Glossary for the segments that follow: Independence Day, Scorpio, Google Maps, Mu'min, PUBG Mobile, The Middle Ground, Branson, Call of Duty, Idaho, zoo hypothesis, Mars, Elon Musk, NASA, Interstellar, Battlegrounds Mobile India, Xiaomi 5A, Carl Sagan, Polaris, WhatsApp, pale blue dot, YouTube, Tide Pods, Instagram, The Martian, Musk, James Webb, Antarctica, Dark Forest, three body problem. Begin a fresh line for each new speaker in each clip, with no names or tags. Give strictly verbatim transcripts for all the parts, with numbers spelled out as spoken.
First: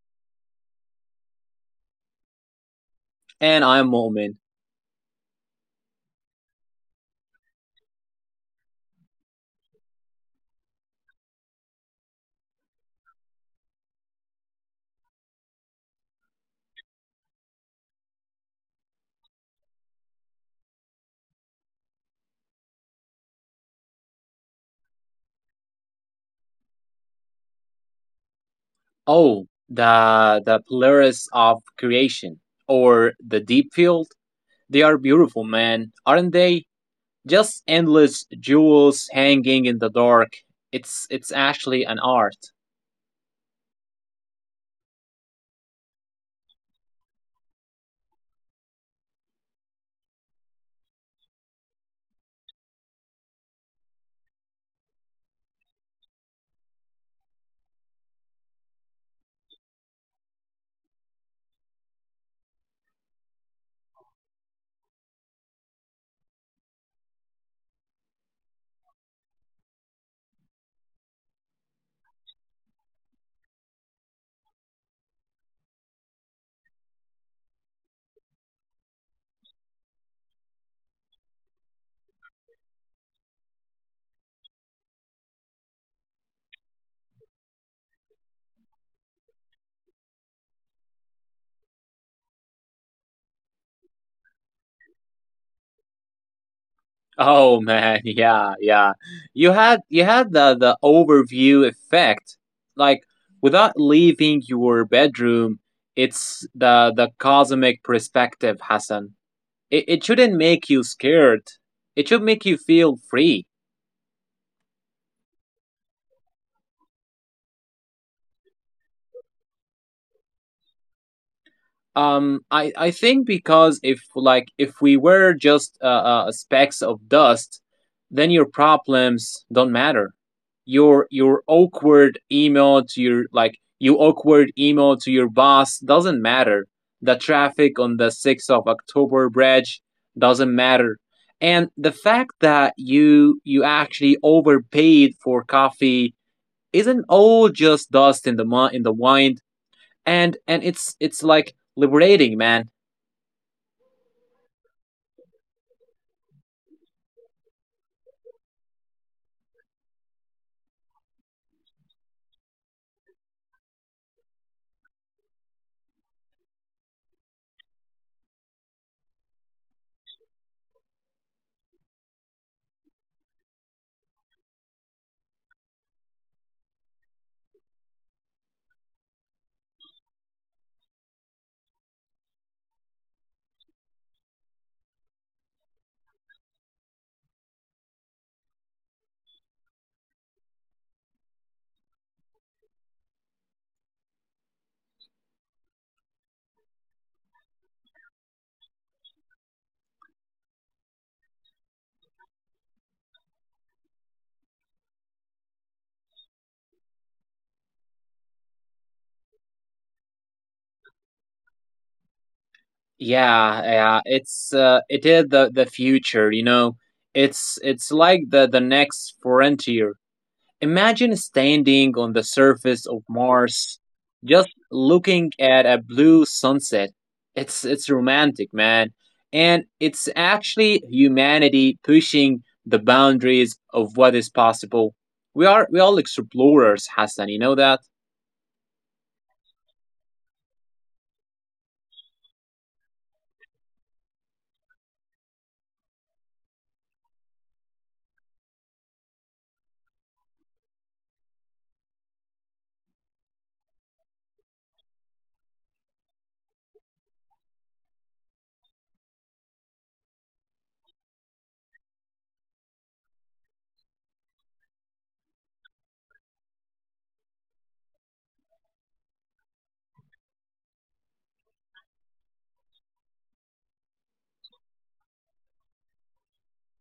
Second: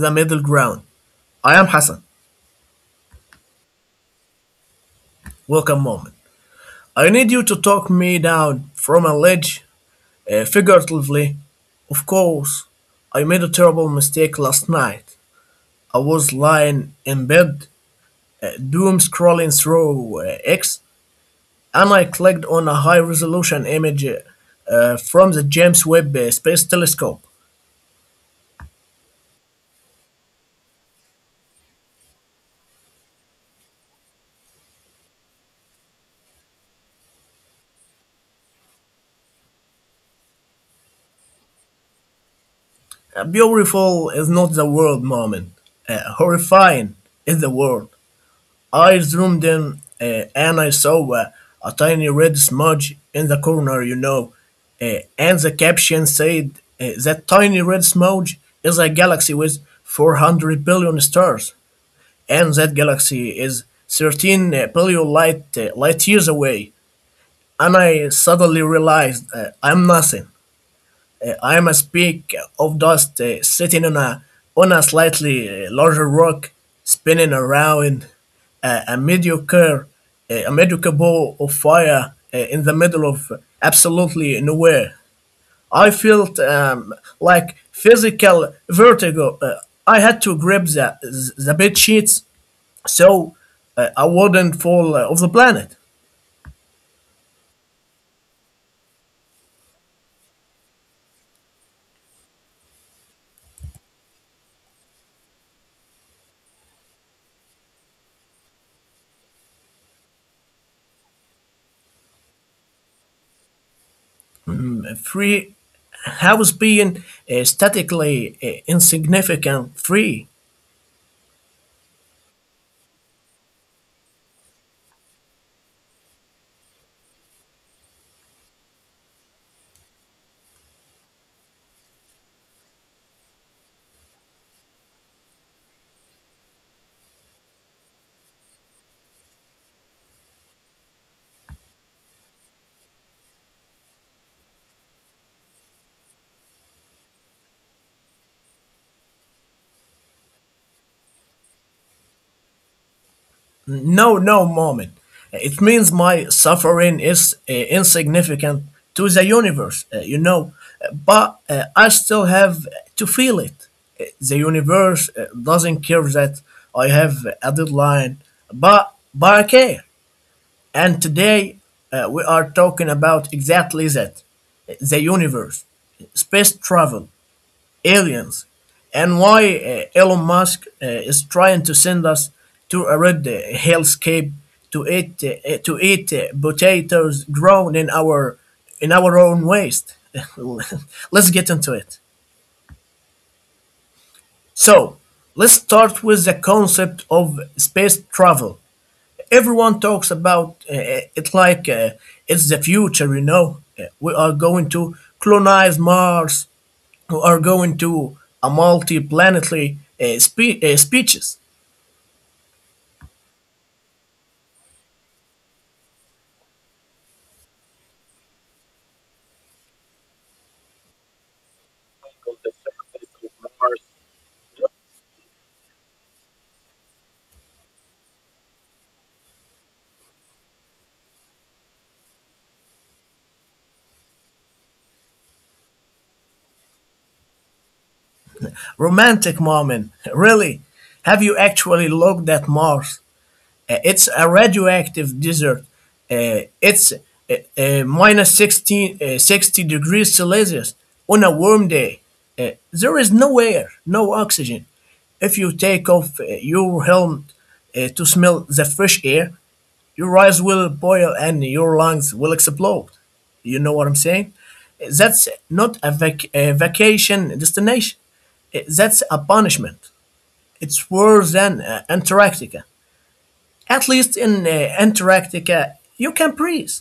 The Middle Ground. I am Hassan.
And I'm Mu'min.
Welcome, moment. I need you to talk me down from a ledge, uh, figuratively. Of course, I made a terrible mistake last night. I was lying in bed, uh, doom scrolling through uh, X, and I clicked on a high resolution image uh, uh, from the James Webb uh, Space Telescope.
Oh, the the Polaris of creation or the deep field. They are beautiful, man, aren't they? Just endless jewels hanging in the dark. It's it's actually an art.
Uh, beautiful is not the word, moment. Uh, horrifying is the word. I zoomed in uh, and I saw uh, a tiny red smudge in the corner, you know. Uh, and the caption said uh, that tiny red smudge is a galaxy with four hundred billion stars, and that galaxy is thirteen billion light, uh, light years away. And I suddenly realized uh, I'm nothing. Uh, I must speak of dust uh, sitting on a on a slightly uh, larger rock, spinning around uh, a mediocre uh, a mediocre ball of fire uh, in the middle of absolutely nowhere. I felt um, like physical vertigo. Uh, I had to grab the the bed sheets so uh, I wouldn't fall uh, off the planet.
Oh man, yeah, yeah. You had you had the the overview effect. Like without leaving your bedroom, it's the the cosmic perspective, Hassan. It, it shouldn't make you scared. It should make you feel free.
Free house being uh, statically uh, insignificant free.
Um i i think because if like if we were just uh, uh specks of dust, then your problems don't matter. Your your awkward email to your like you awkward email to your boss doesn't matter. The traffic on the sixth of october bridge doesn't matter, and the fact that you you actually overpaid for coffee isn't, all just dust in the in the wind. And and it's it's like liberating, man.
No, no, moment. It means my suffering is uh, insignificant to the universe, uh, you know, but uh, I still have to feel it. Uh, The universe uh, doesn't care that I have a deadline, but, but I care. And today uh, we are talking about exactly that: the universe, space travel, aliens, and why uh, Elon Musk uh, is trying to send us to a red uh, hellscape to eat uh, to eat uh, potatoes grown in our in our own waste. Let's get into it. So, let's start with the concept of space travel. Everyone talks about uh, it like uh, it's the future, you know. Uh, We are going to colonize Mars, who are going to a multi-planetary uh, spe- uh, speeches.
Yeah, yeah, it's uh, it is the the future, you know. It's it's like the the next frontier. Imagine standing on the surface of Mars, just looking at a blue sunset. It's it's romantic, man. And it's actually humanity pushing the boundaries of what is possible. We are we all explorers, Hassan, you know that?
Romantic moment, really. Have you actually looked at Mars? Uh, it's a radioactive desert. Uh, it's uh, uh, Minus sixteen, uh, sixty degrees Celsius on a warm day. Uh, there is no air, no oxygen. If you take off uh, your helmet uh, to smell the fresh air, your eyes will boil and your lungs will explode. You know what I'm saying? That's not a vac- a vacation destination. Eh, that's a punishment. It's worse than uh, Antarctica. At least in uh, Antarctica, you can breathe.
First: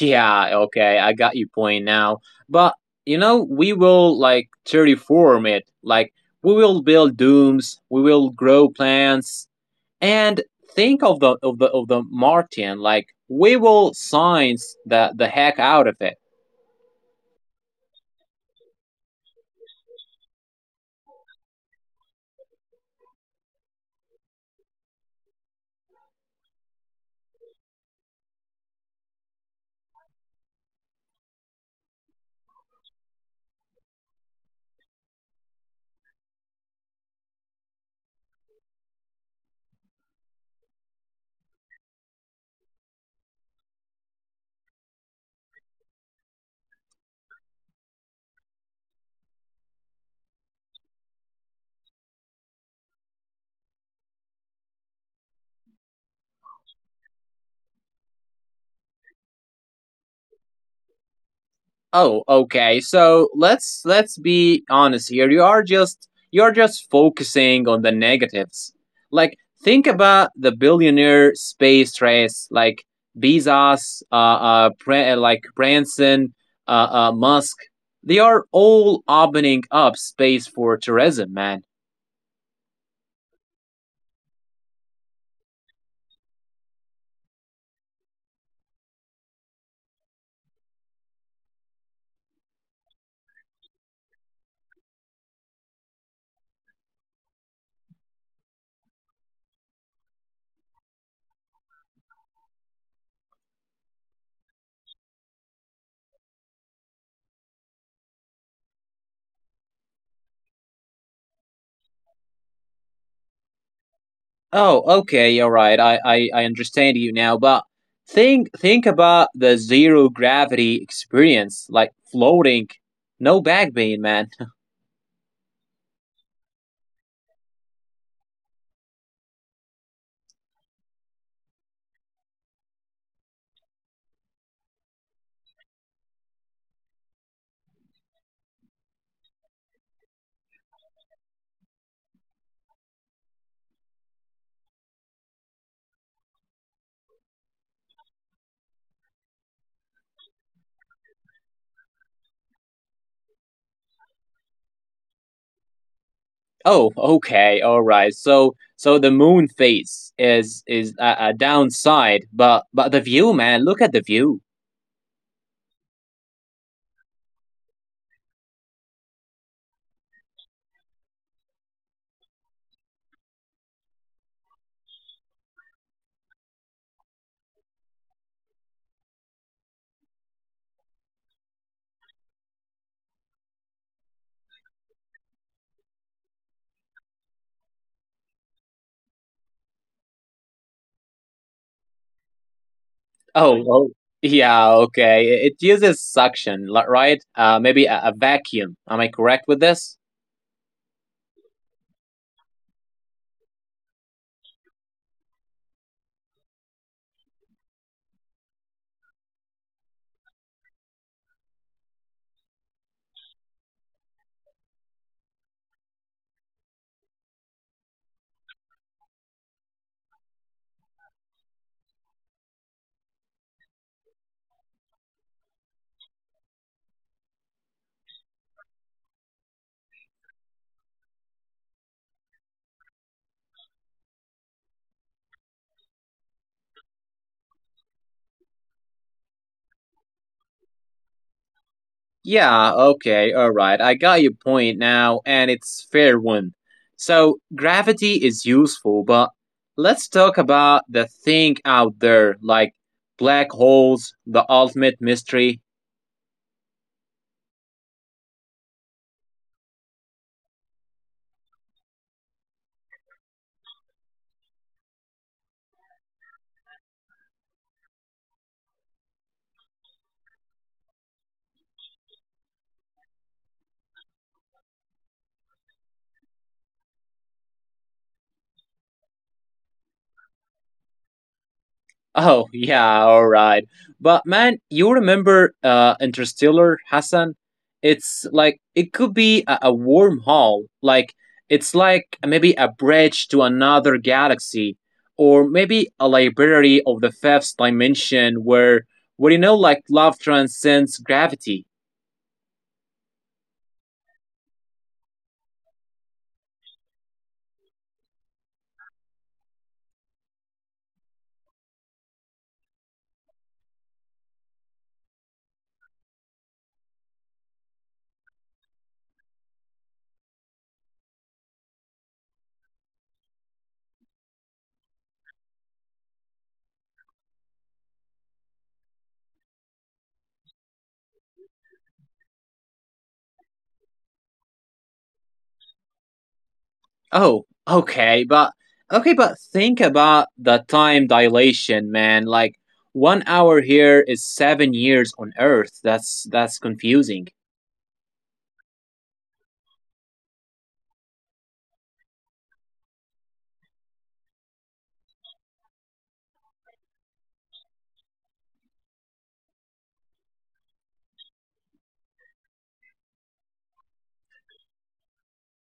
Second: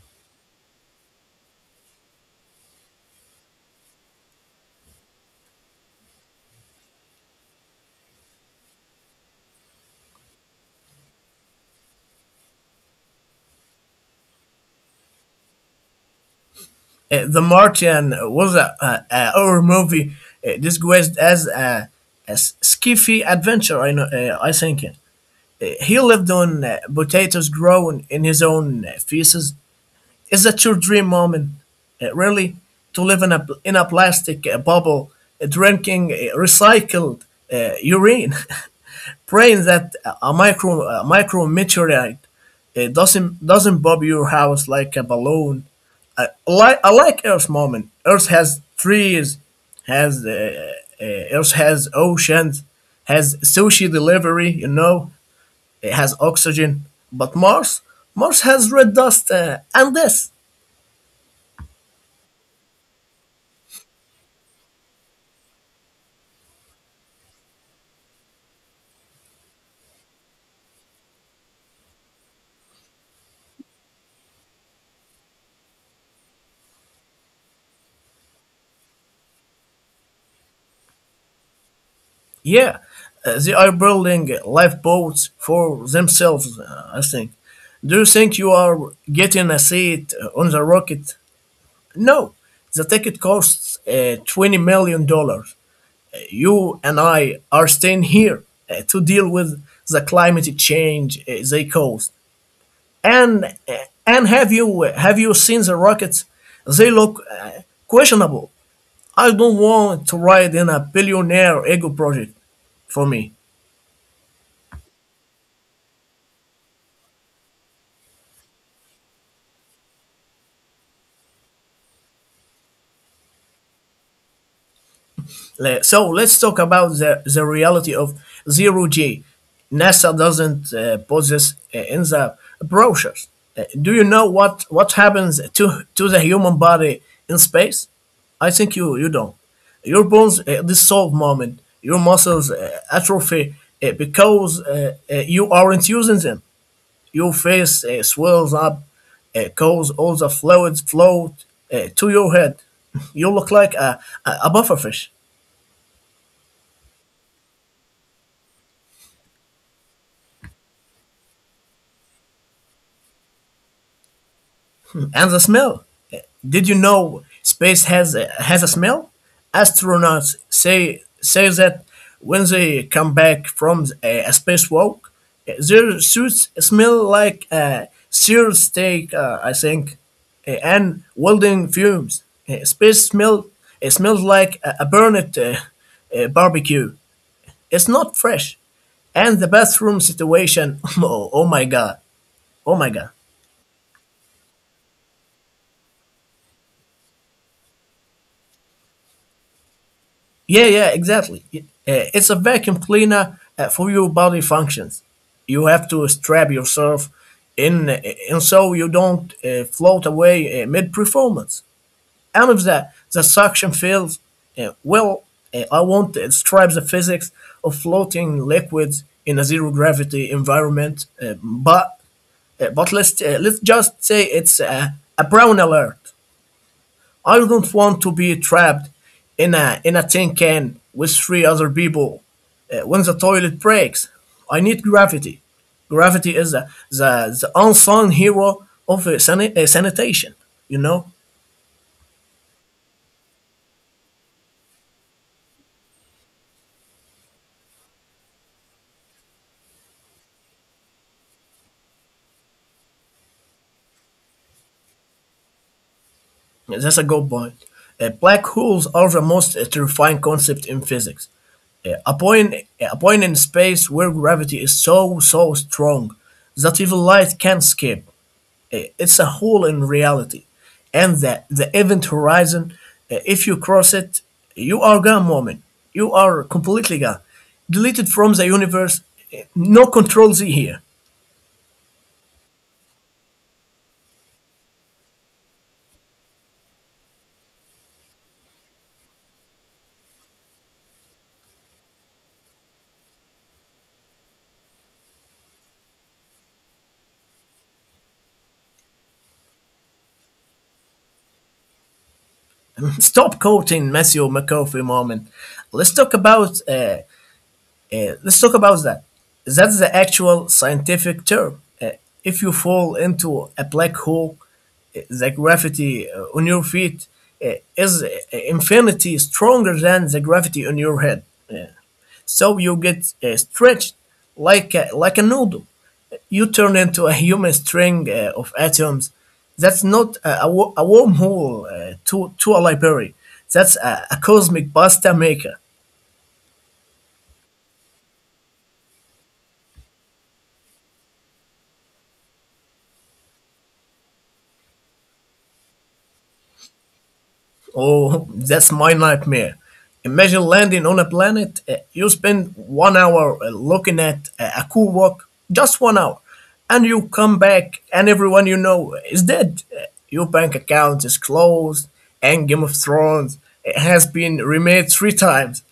Yeah, okay, I got your point now. But you know, we will like terraform it. Like we will build domes, we will grow plants, and think of the of the of the Martian, like we will science the the heck out of it.
Eh, the Martian was a, a, a horror movie uh, disguised as a, a s- skiffy adventure. I know. Uh, I think it. Eh, he lived on uh, potatoes grown in his own uh, feces. Is that your dream, moment? Uh, really? To live in a, in a plastic uh, bubble, uh, drinking uh, recycled uh, urine, praying that uh, a micro a micro meteorite uh, doesn't doesn't bob your house like a balloon. I, I like I like Earth, moment. Earth has trees, has uh, uh, Earth has oceans, has sushi delivery. You know, it has oxygen. But Mars, Mars has red dust uh, and this.
Oh, okay. So let's let's be honest here. You are just you're just focusing on the negatives. Like think about the billionaire space race, like Bezos, uh, uh, Bra- uh, like Branson, uh, uh, Musk. They are all opening up space for tourism, man.
Yeah, uh, they are building lifeboats for themselves, uh, I think. Do you think you are getting a seat uh, on the rocket? No, the ticket costs uh, twenty million dollars. Dollars. You and I are staying here uh, to deal with the climate change uh, they caused. And uh, and have you have you seen the rockets? They look uh, questionable. I don't want to ride in a billionaire ego project for me.
Oh, okay, all right. I, I I understand you now, but think think about the zero gravity experience, like floating, no back pain, man.
So let's talk about the, the reality of zero G. NASA doesn't uh, possess uh, in the brochures. Uh, do you know what, what happens to, to the human body in space? I think you, you don't. Your bones uh, dissolve, moment, your muscles uh, atrophy uh, because uh, uh, you aren't using them. Your face uh, swells up, uh, cause all the fluids flow uh, to your head. You look like a, a, a buffer fish.
Oh, okay, all right. So so the moon phase is is a, a downside, but but the view, man. Look at the view.
And the smell. Did you know space has has a smell? Astronauts say say that when they come back from a, a spacewalk, their suits smell like uh, seared steak. Uh, I think, uh, and welding fumes. Uh, space smell. It smells like a, a burned uh, uh, barbecue. It's not fresh. And the bathroom situation. Oh, oh my god. Oh my god.
Oh, well, yeah, okay. It it uses suction, li- right? Uh, maybe a, a vacuum. Am I correct with this?
Yeah, yeah, exactly. uh, It's a vacuum cleaner uh, for your body functions. You have to strap yourself in, uh, and so you don't uh, float away uh, mid-performance. And if the, the suction fails, uh, well, uh, I won't describe the physics of floating liquids in a zero gravity environment, uh, but uh, but let's uh, let's just say it's a, a brown alert. I don't want to be trapped in a in a tin can with three other people uh, when the toilet breaks. I need gravity. Gravity is the the, the unsung hero of uh, sani- uh, sanitation. You know,
Yeah, okay, all right. I got your point now, and it's fair one. So gravity is useful, but let's talk about the thing out there, like black holes, the ultimate mystery.
that's a good point. Uh, black holes are the most uh, terrifying concept in physics. Uh, a point a point in space where gravity is so so strong that even light can't escape. Uh, it's a hole in reality, and the, the event horizon, uh, if you cross it, you are gone, moment. You are completely gone, deleted from the universe. Uh, no control z here.
Oh, yeah, all right. But man, you remember uh, Interstellar, Hassan? It's like it could be a, a wormhole. Like it's like maybe a bridge to another galaxy, or maybe a library of the fifth dimension where, where you know, like love transcends gravity.
Stop quoting Matthew McCoffey, moment. let's talk about uh, Uh, let's talk about that. That's the actual scientific term. Uh, if you fall into a black hole, uh, the gravity uh, on your feet uh, is uh, infinity stronger than the gravity on your head. Yeah. So you get uh, stretched like a, like a noodle. You turn into a human string uh, of atoms. That's not a, a wo- a wormhole uh, to, to a library. That's a, a cosmic pasta maker.
Oh, okay, but okay, but think about the time dilation, man. Like one hour here is seven years on Earth. That's that's confusing.
Oh, that's my nightmare. Imagine landing on a planet, uh, you spend one hour uh, looking at a a cool rock, just one hour, and you come back and everyone you know is dead. Uh, Your bank account is closed, and Game of Thrones uh, has been remade three times.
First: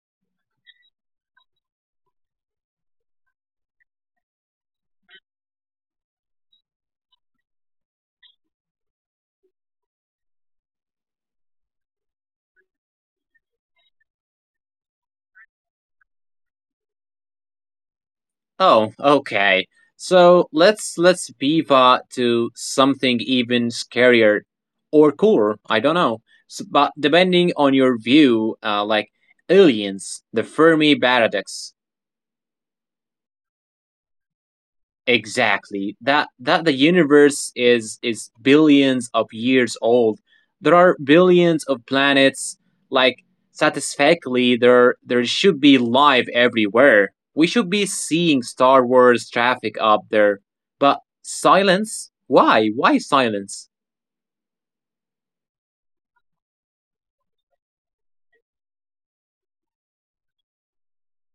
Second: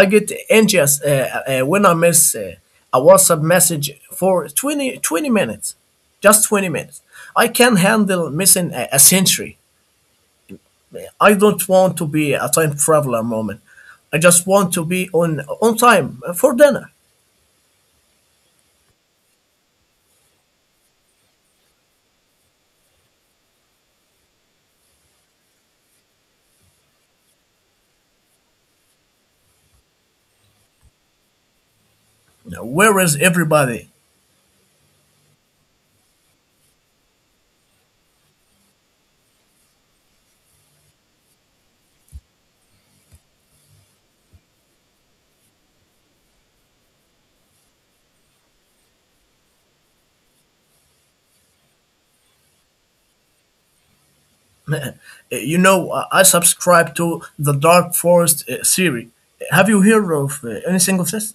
I get anxious uh, uh, when I miss uh, a WhatsApp message for twenty twenty minutes. Just twenty minutes. I can handle missing a, a century. I don't want to be a time traveler, moment. I just want to be on on time for dinner.
Oh, okay. So let's let's pivot to something even scarier or cooler. I don't know. S but depending on your view, uh, like aliens, the Fermi paradox.
Where is everybody?
Exactly. That that the universe is is billions of years old. There are billions of planets. Like satisfactorily, there there should be life everywhere. We should be seeing Star Wars traffic up there. But silence? Why? Why silence?
Uh, You know, uh, I subscribe to the Dark Forest uh, theory. Have you heard of uh, anything of this?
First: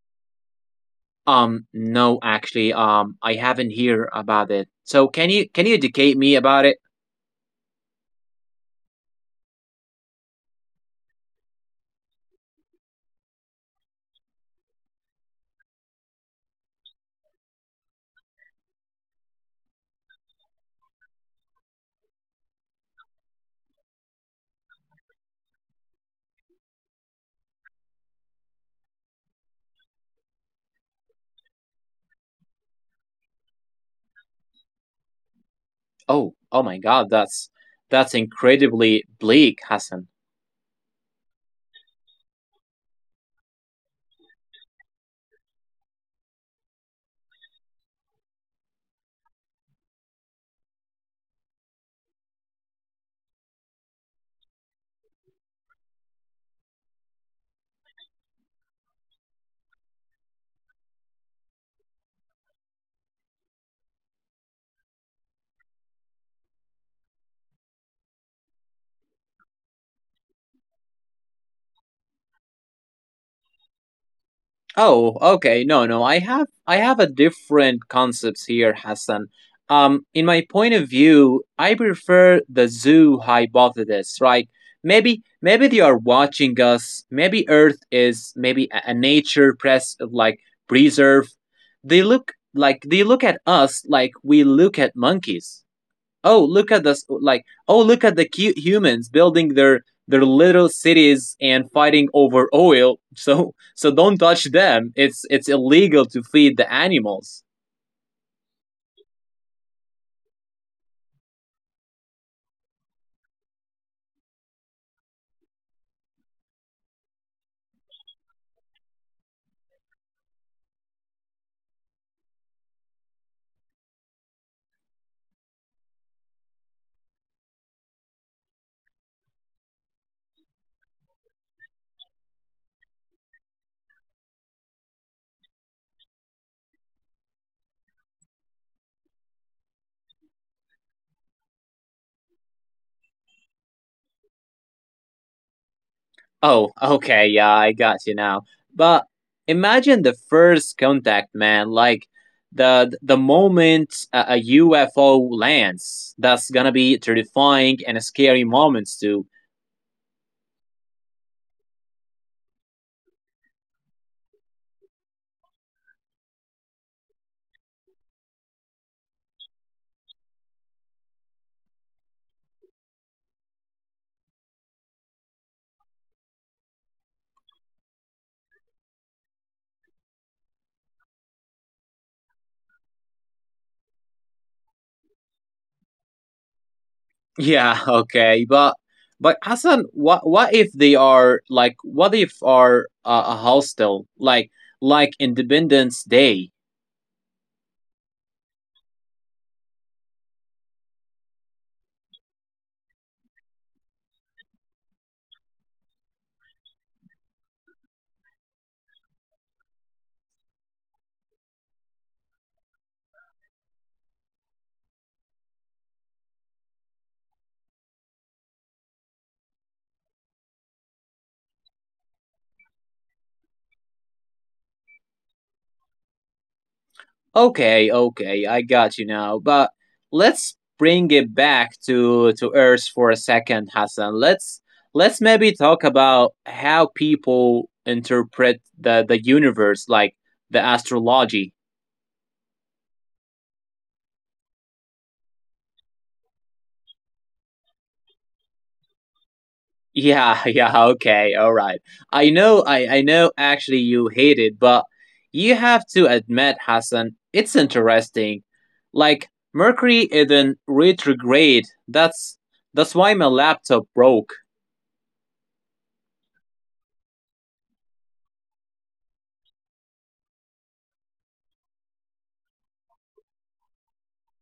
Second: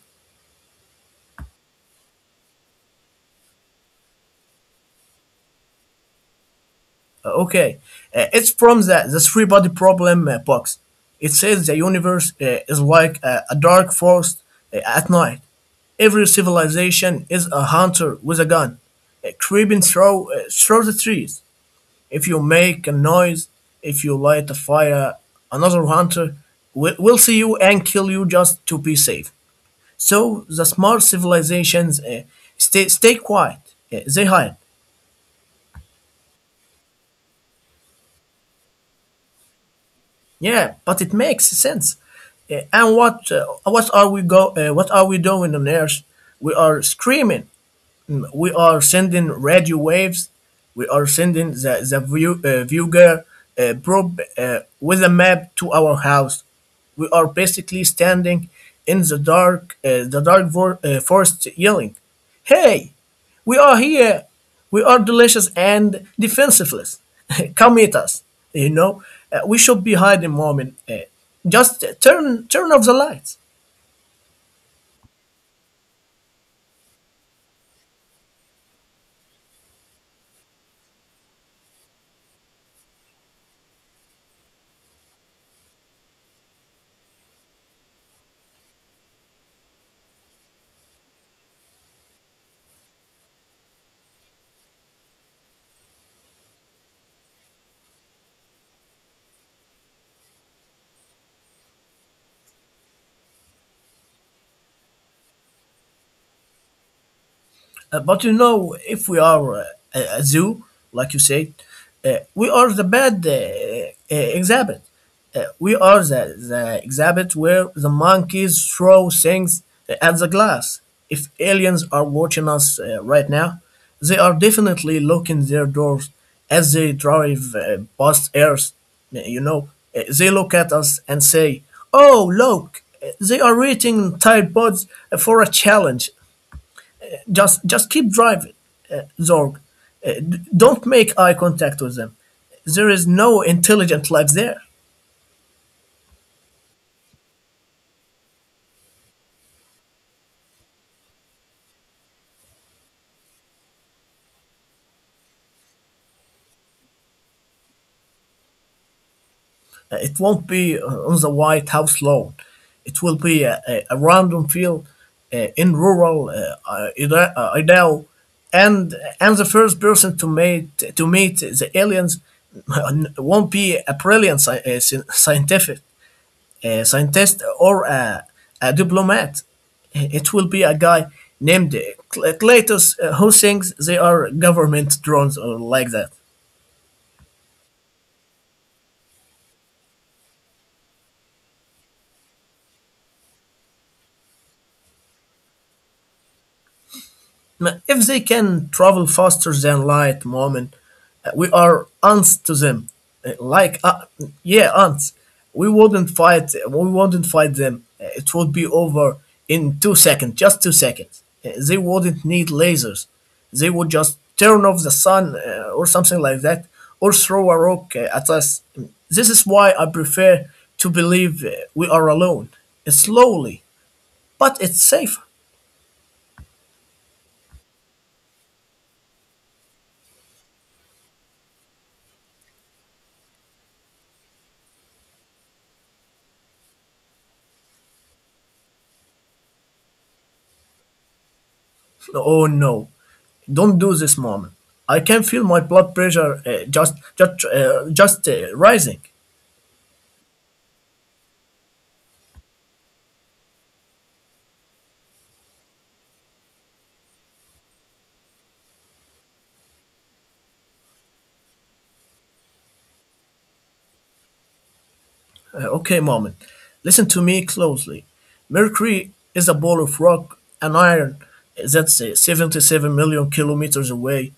Um, no, actually, um, I haven't heard about it. So can you can you educate me about it?
Uh, okay, Uh, it's from the the three body problem uh, box. It says the universe uh, is like a, a dark forest uh, at night. Every civilization is a hunter with a gun, uh, creeping through uh, through the trees. If you make a noise, if you light a fire, another hunter will, will see you and kill you just to be safe. So the smart civilizations uh, stay stay quiet. Uh, they hide.
Oh, oh my God, that's that's incredibly bleak, Hassan.
Yeah, but it makes sense. Uh, and what uh, What are we go? Uh, what are we doing on Earth? We are screaming. Mm, we are sending radio waves. We are sending the, the view, uh, viewer uh, probe uh, with a map to our house. We are basically standing in the dark uh, the dark vor- uh, forest yelling, hey, we are here, we are delicious and defenseless, come meet us, you know. Uh, we should be hiding, moment, uh, just turn turn off the lights.
Oh, okay. No, no. I have I have a different concepts here, Hassan. Um, in my point of view, I prefer the zoo hypothesis, right? Maybe maybe they are watching us. Maybe Earth is maybe a, a nature press like preserve. They look like they look at us like we look at monkeys. Oh, look at this, like oh, look at the cute humans building their their little cities and fighting over oil. So so don't touch them. It's it's illegal to feed the animals.
Uh, but you know, if we are uh, a a zoo, like you say, uh, we are the bad uh, uh, exhibit. Uh, we are the, the exhibit where the monkeys throw things uh, at the glass. If aliens are watching us uh, right now, they are definitely locking their doors as they drive uh, past Earth. Uh, You know, Uh, they look at us and say, "Oh, look, uh, they are rating Tide Pods for a challenge." Just just keep driving, uh, Zorg. Uh, d- don't make eye contact with them. There is no intelligent life there.
Oh, okay, yeah, I got you now. But imagine the first contact, man, like the the moment a, ufo lands, that's gonna be terrifying, and a scary moments too.
Uh, it won't be uh, on the White House lawn. It will be a, a, a random field uh, in rural uh, I- Ida- uh, Idaho, and and the first person to meet to meet the aliens won't be a brilliant sci- uh, sci- scientific. A scientist, or a, a diplomat. It will be a guy named Cl- Cletus uh, who thinks they are government drones or like that.
Yeah, okay, but but Hassan, what what if they are like what if are uh, a hostel like like Independence Day?
If they can travel faster than light, Mu'min, uh, we are ants to them. Uh, Like, uh, yeah, ants. We wouldn't fight. uh, We wouldn't fight them. Uh, It would be over in two seconds, just two seconds. Uh, They wouldn't need lasers. They would just turn off the sun uh, or something like that, or throw a rock uh, at us. This is why I prefer to believe uh, we are alone, slowly, but it's safer.
Okay, okay, I got you now. But let's bring it back to to Earth for a second, Hassan. Let's let's maybe talk about how people interpret the the universe, like the astrology.
Oh no, don't do this, mom. I can feel my blood pressure uh, just just uh, just uh, rising.
Yeah, yeah, okay, all right. I know, I, I know actually you hate it, but you have to admit, Hassan, it's interesting. Like, Mercury isn't retrograde. That's that's why my laptop broke.
Uh, okay, mom, listen to me closely. Mercury is a ball of rock and iron that's uh, seventy-seven million kilometers away.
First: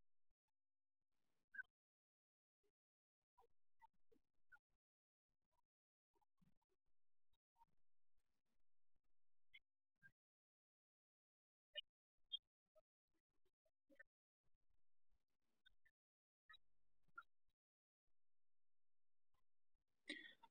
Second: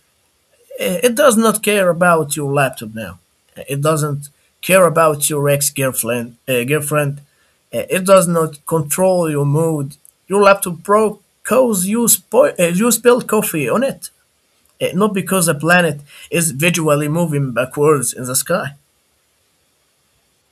Uh, It does not care about your laptop now. Uh, It doesn't care about your ex-girlfriend. Uh, girlfriend. Uh, It does not control your mood. Your laptop broke because you, spo- uh, you spilled coffee on it. Eh, not because the planet is visually moving backwards in the sky.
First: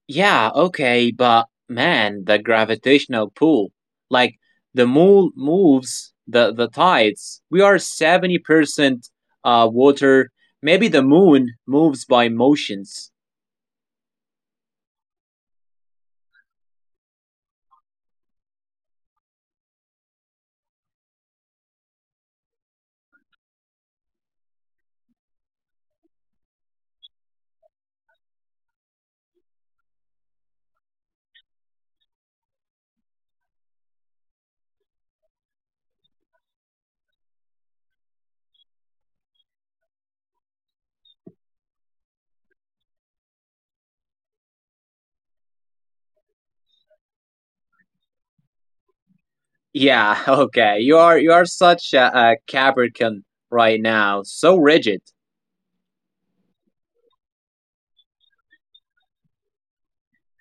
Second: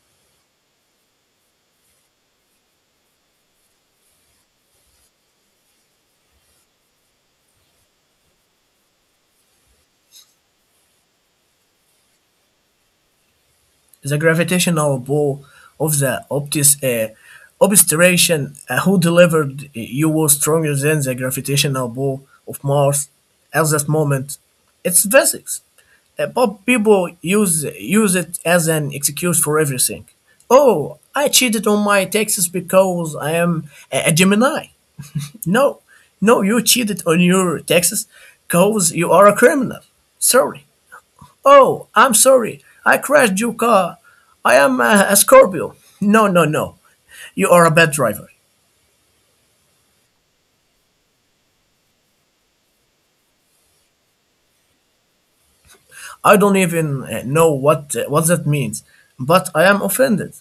Yeah, okay, but man, the gravitational pull. Like, the moon moves the, the tides. We are seventy percent uh, water. Maybe the moon moves by motions.
The gravitational pull of the optis, uh, obscuration uh, who delivered you was stronger than the gravitational pull of Mars at that moment. It's physics, Uh, but people use use it as an excuse for everything. Oh, I cheated on my taxes because I am a a Gemini. No, no, you cheated on your taxes because you are a criminal. Sorry. Oh, I'm sorry. I crashed your car. I am a, a Scorpio. No, no, no. You are a bad driver.
Yeah, okay. You are you are such a, a Capricorn right now. So rigid.
I don't even uh, know what uh, what that means, but I am offended.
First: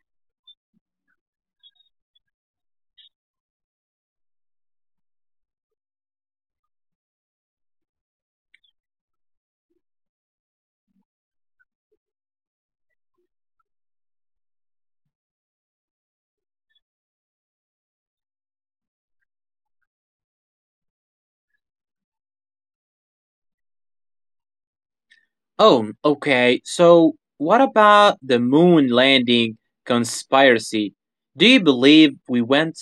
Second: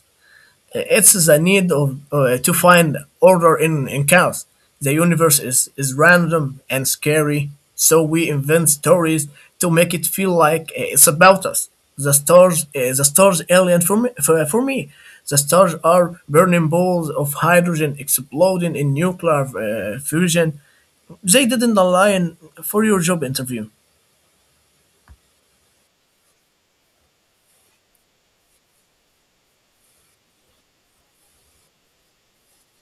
It's the need of uh, to find order in, in chaos. The universe is, is random and scary, so we invent stories to make it feel like uh, it's about us. The stars, uh, the stars, alien for me, for, for me. The stars are burning balls of hydrogen exploding in nuclear uh, fusion. They didn't align for your job interview.
Oh, okay. So what about the moon landing conspiracy? Do you believe we went?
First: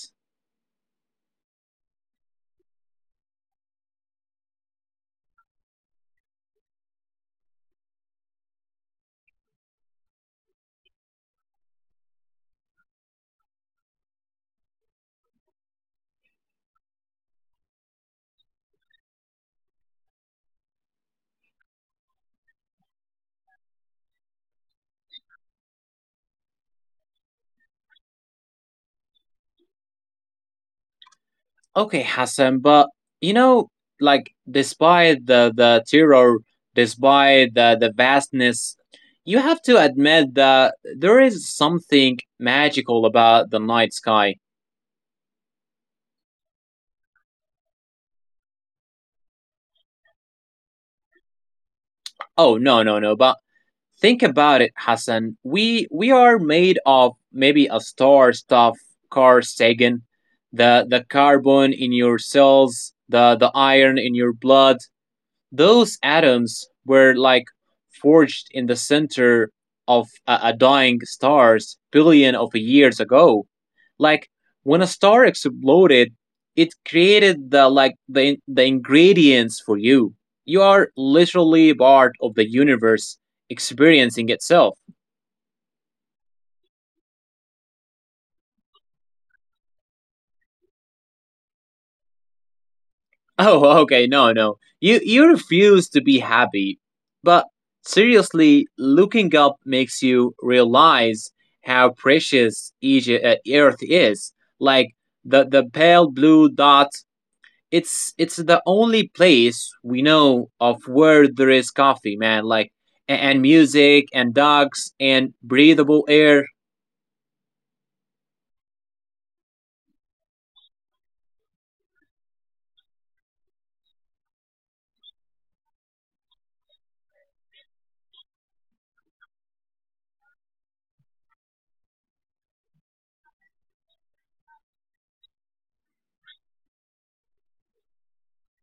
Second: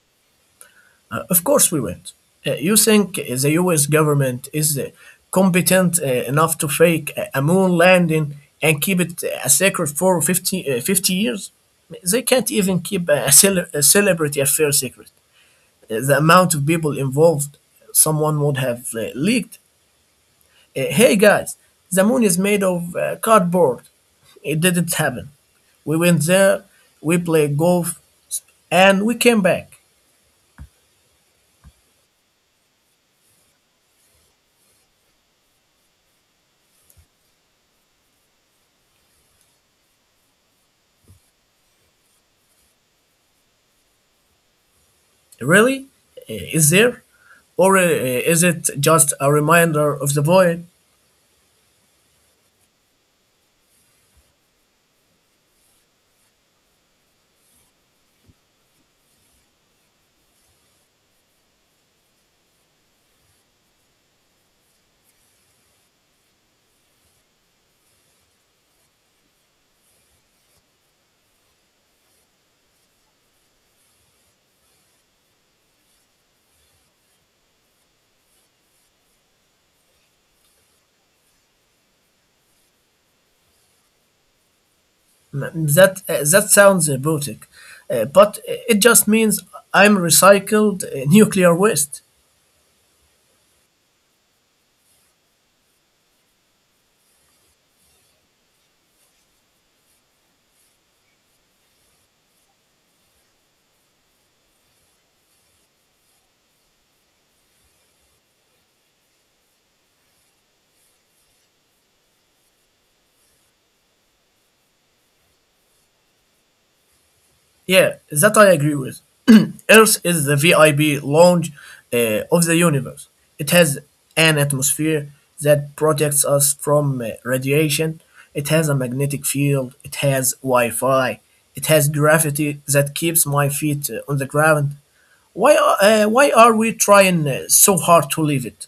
Uh, of course we went. Uh, you think the U S government is uh, competent uh, enough to fake a a moon landing and keep it a secret for fifty, uh, fifty years? They can't even keep a, cele- a celebrity affair secret. Uh, The amount of people involved, someone would have uh, leaked. Uh, hey guys, the moon is made of uh, cardboard. It didn't happen. We went there, we played golf, and we came back.
Okay, Hassan, but you know, like despite the the terror, despite the the vastness, you have to admit that there is something magical about the night sky.
Really? Is there? Or uh, uh, is it just a reminder of the void?
Oh no, no, no! But think about it, Hassan. We we are made of maybe a star stuff, Carl Sagan, the the carbon in your cells, the the iron in your blood, those atoms were like forged in the center of a, a dying stars billion of years ago, like when a star exploded, it created the like the, the ingredients for you. You are literally part of the universe experiencing itself.
That, uh, that sounds uh, boutique, uh, but it just means I'm recycled uh, nuclear waste.
Oh, okay, no, no. You you refuse to be happy. But seriously, looking up makes you realize how precious each uh, earth is. Like the the pale blue dot, it's it's the only place we know of where there is coffee, man, like a- and music and dogs and breathable air.
Yeah, that I agree with. Earth is the V I P lounge uh, of the universe. It has an atmosphere that protects us from uh, radiation. It has a magnetic field. It has Wi Fi. It has gravity that keeps my feet uh, on the ground. Why are- uh, why are we trying uh, so hard to leave it?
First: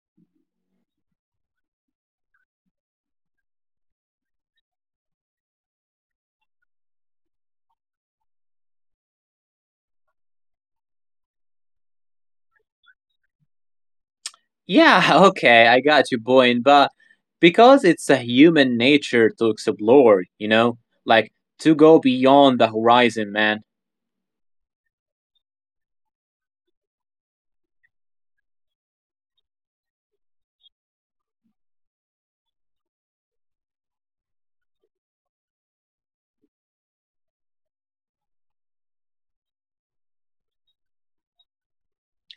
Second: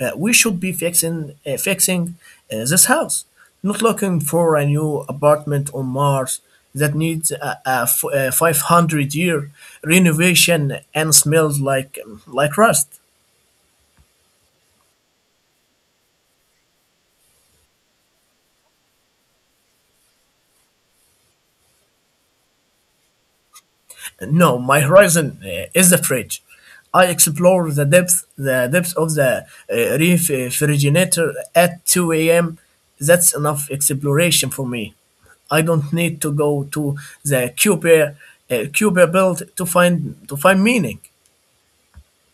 Uh, we should be fixing uh, fixing uh, this house, not looking for a new apartment on Mars that needs a, a f- a five hundred year renovation and smells like um, like rust.
Yeah, okay, I got your point, but because it's a human nature to explore, you know, like to go beyond the horizon, man.
No, my horizon uh, is the fridge. I explore the depth, the depth of the uh, refrigerator at two a m. That's enough exploration for me. I don't need to go to the cube, uh, Cuba belt to find to find meaning.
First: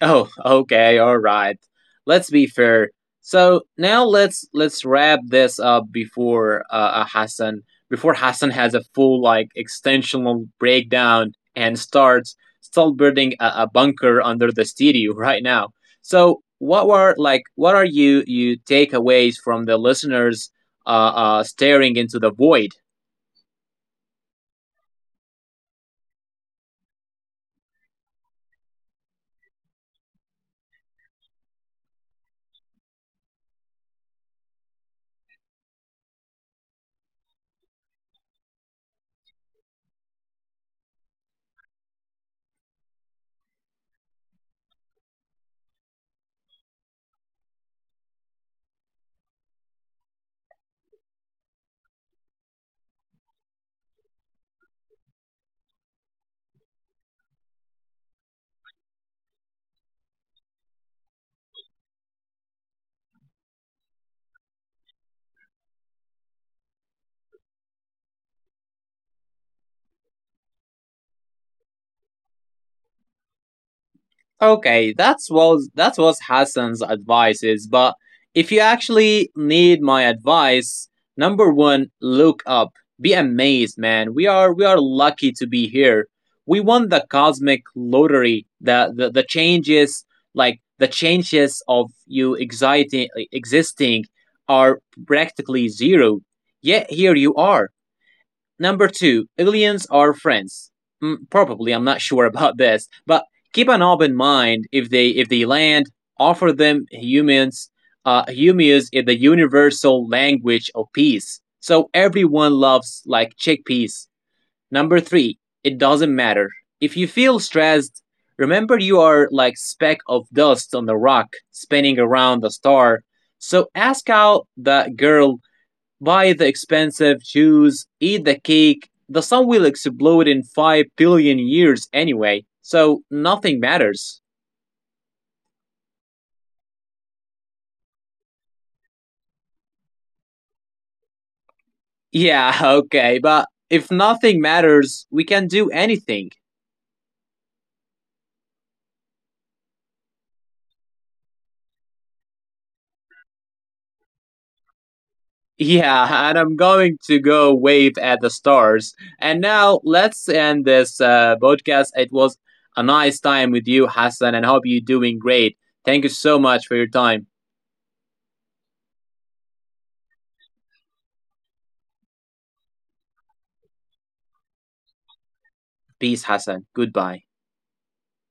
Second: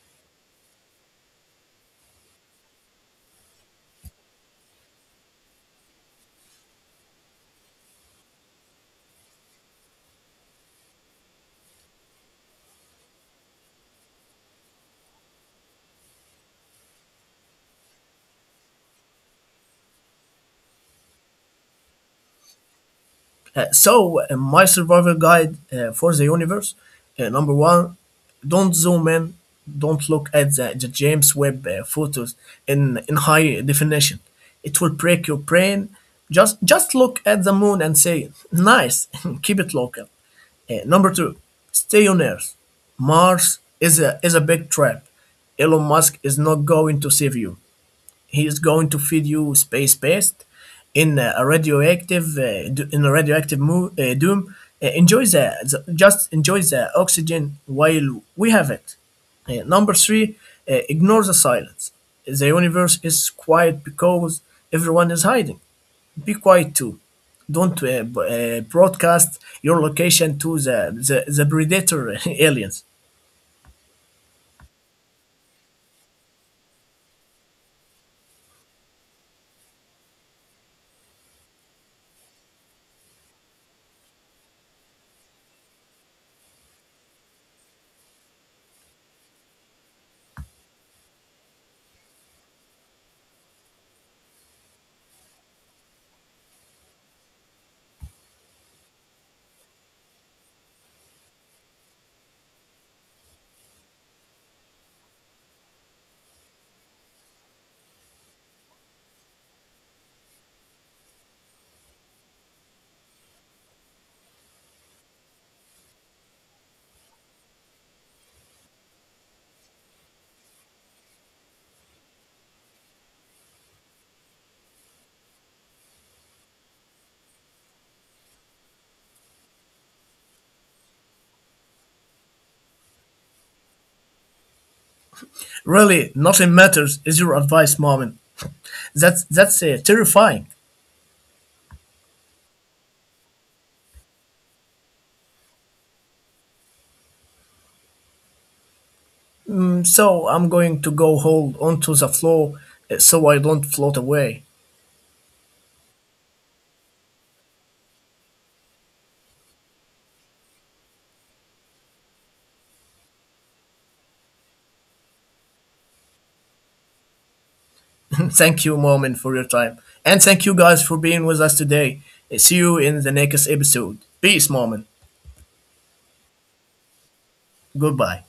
Oh, okay, all right. Let's be fair. So now let's let's wrap this up before uh, uh Hassan before Hassan has a full like extensional breakdown and starts start building a, a bunker under the studio. Right now. So what were like what are you you takeaways from the listeners uh, uh staring into the void?
Uh, so, uh, my survival guide uh, for the universe. Uh, number one, don't zoom in, don't look at the, the James Webb uh, photos in, in high definition. It will break your brain. Just, just look at the moon and say, nice. Keep it local. Uh, number two, stay on Earth. Mars is a, is a big trap. Elon Musk is not going to save you. He is going to feed you space pest in a radioactive uh, d- in a radioactive mo- uh, doom. Uh, enjoy the, the- just enjoy the oxygen while we have it. Uh, number three, uh, ignore the silence. The universe is quiet because everyone is hiding. Be quiet too. Don't uh, b- uh, broadcast your location to the, the, the predator aliens.
Okay, that's was that was Hassan's advice is, but if you actually need my advice, number one, look up. Be amazed, man. We are we are lucky to be here. We won the cosmic lottery. The the, the changes like the changes of you exciting, existing are practically zero. Yet here you are. Number two, aliens are friends. Mm, probably, I'm not sure about this, but keep an open mind if they if they land. Offer them humans. Uh, humus is the universal language of peace, so everyone loves like chickpeas. Number three, it doesn't matter if you feel stressed. Remember, you are like speck of dust on the rock, spinning around the star. So ask out that girl. Buy the expensive shoes, eat the cake. The sun will explode in five billion years anyway, so nothing matters.
Really, nothing matters is your advice, mom. That's, that's uh, terrifying.
Yeah, okay, but if nothing matters, we can do anything.
So I'm going to go hold onto the floor uh, so I don't float away.
Yeah, and I'm going to go wave at the stars. And now let's end this uh, podcast. It was a nice time with you, Hassan, and hope you're doing great. Thank you so much for your time.
Thank you, Moment, for your time. And thank you guys for being with us today. Uh, See you in the next episode. Peace, Moment.
Peace, Hassan. Goodbye.
Goodbye.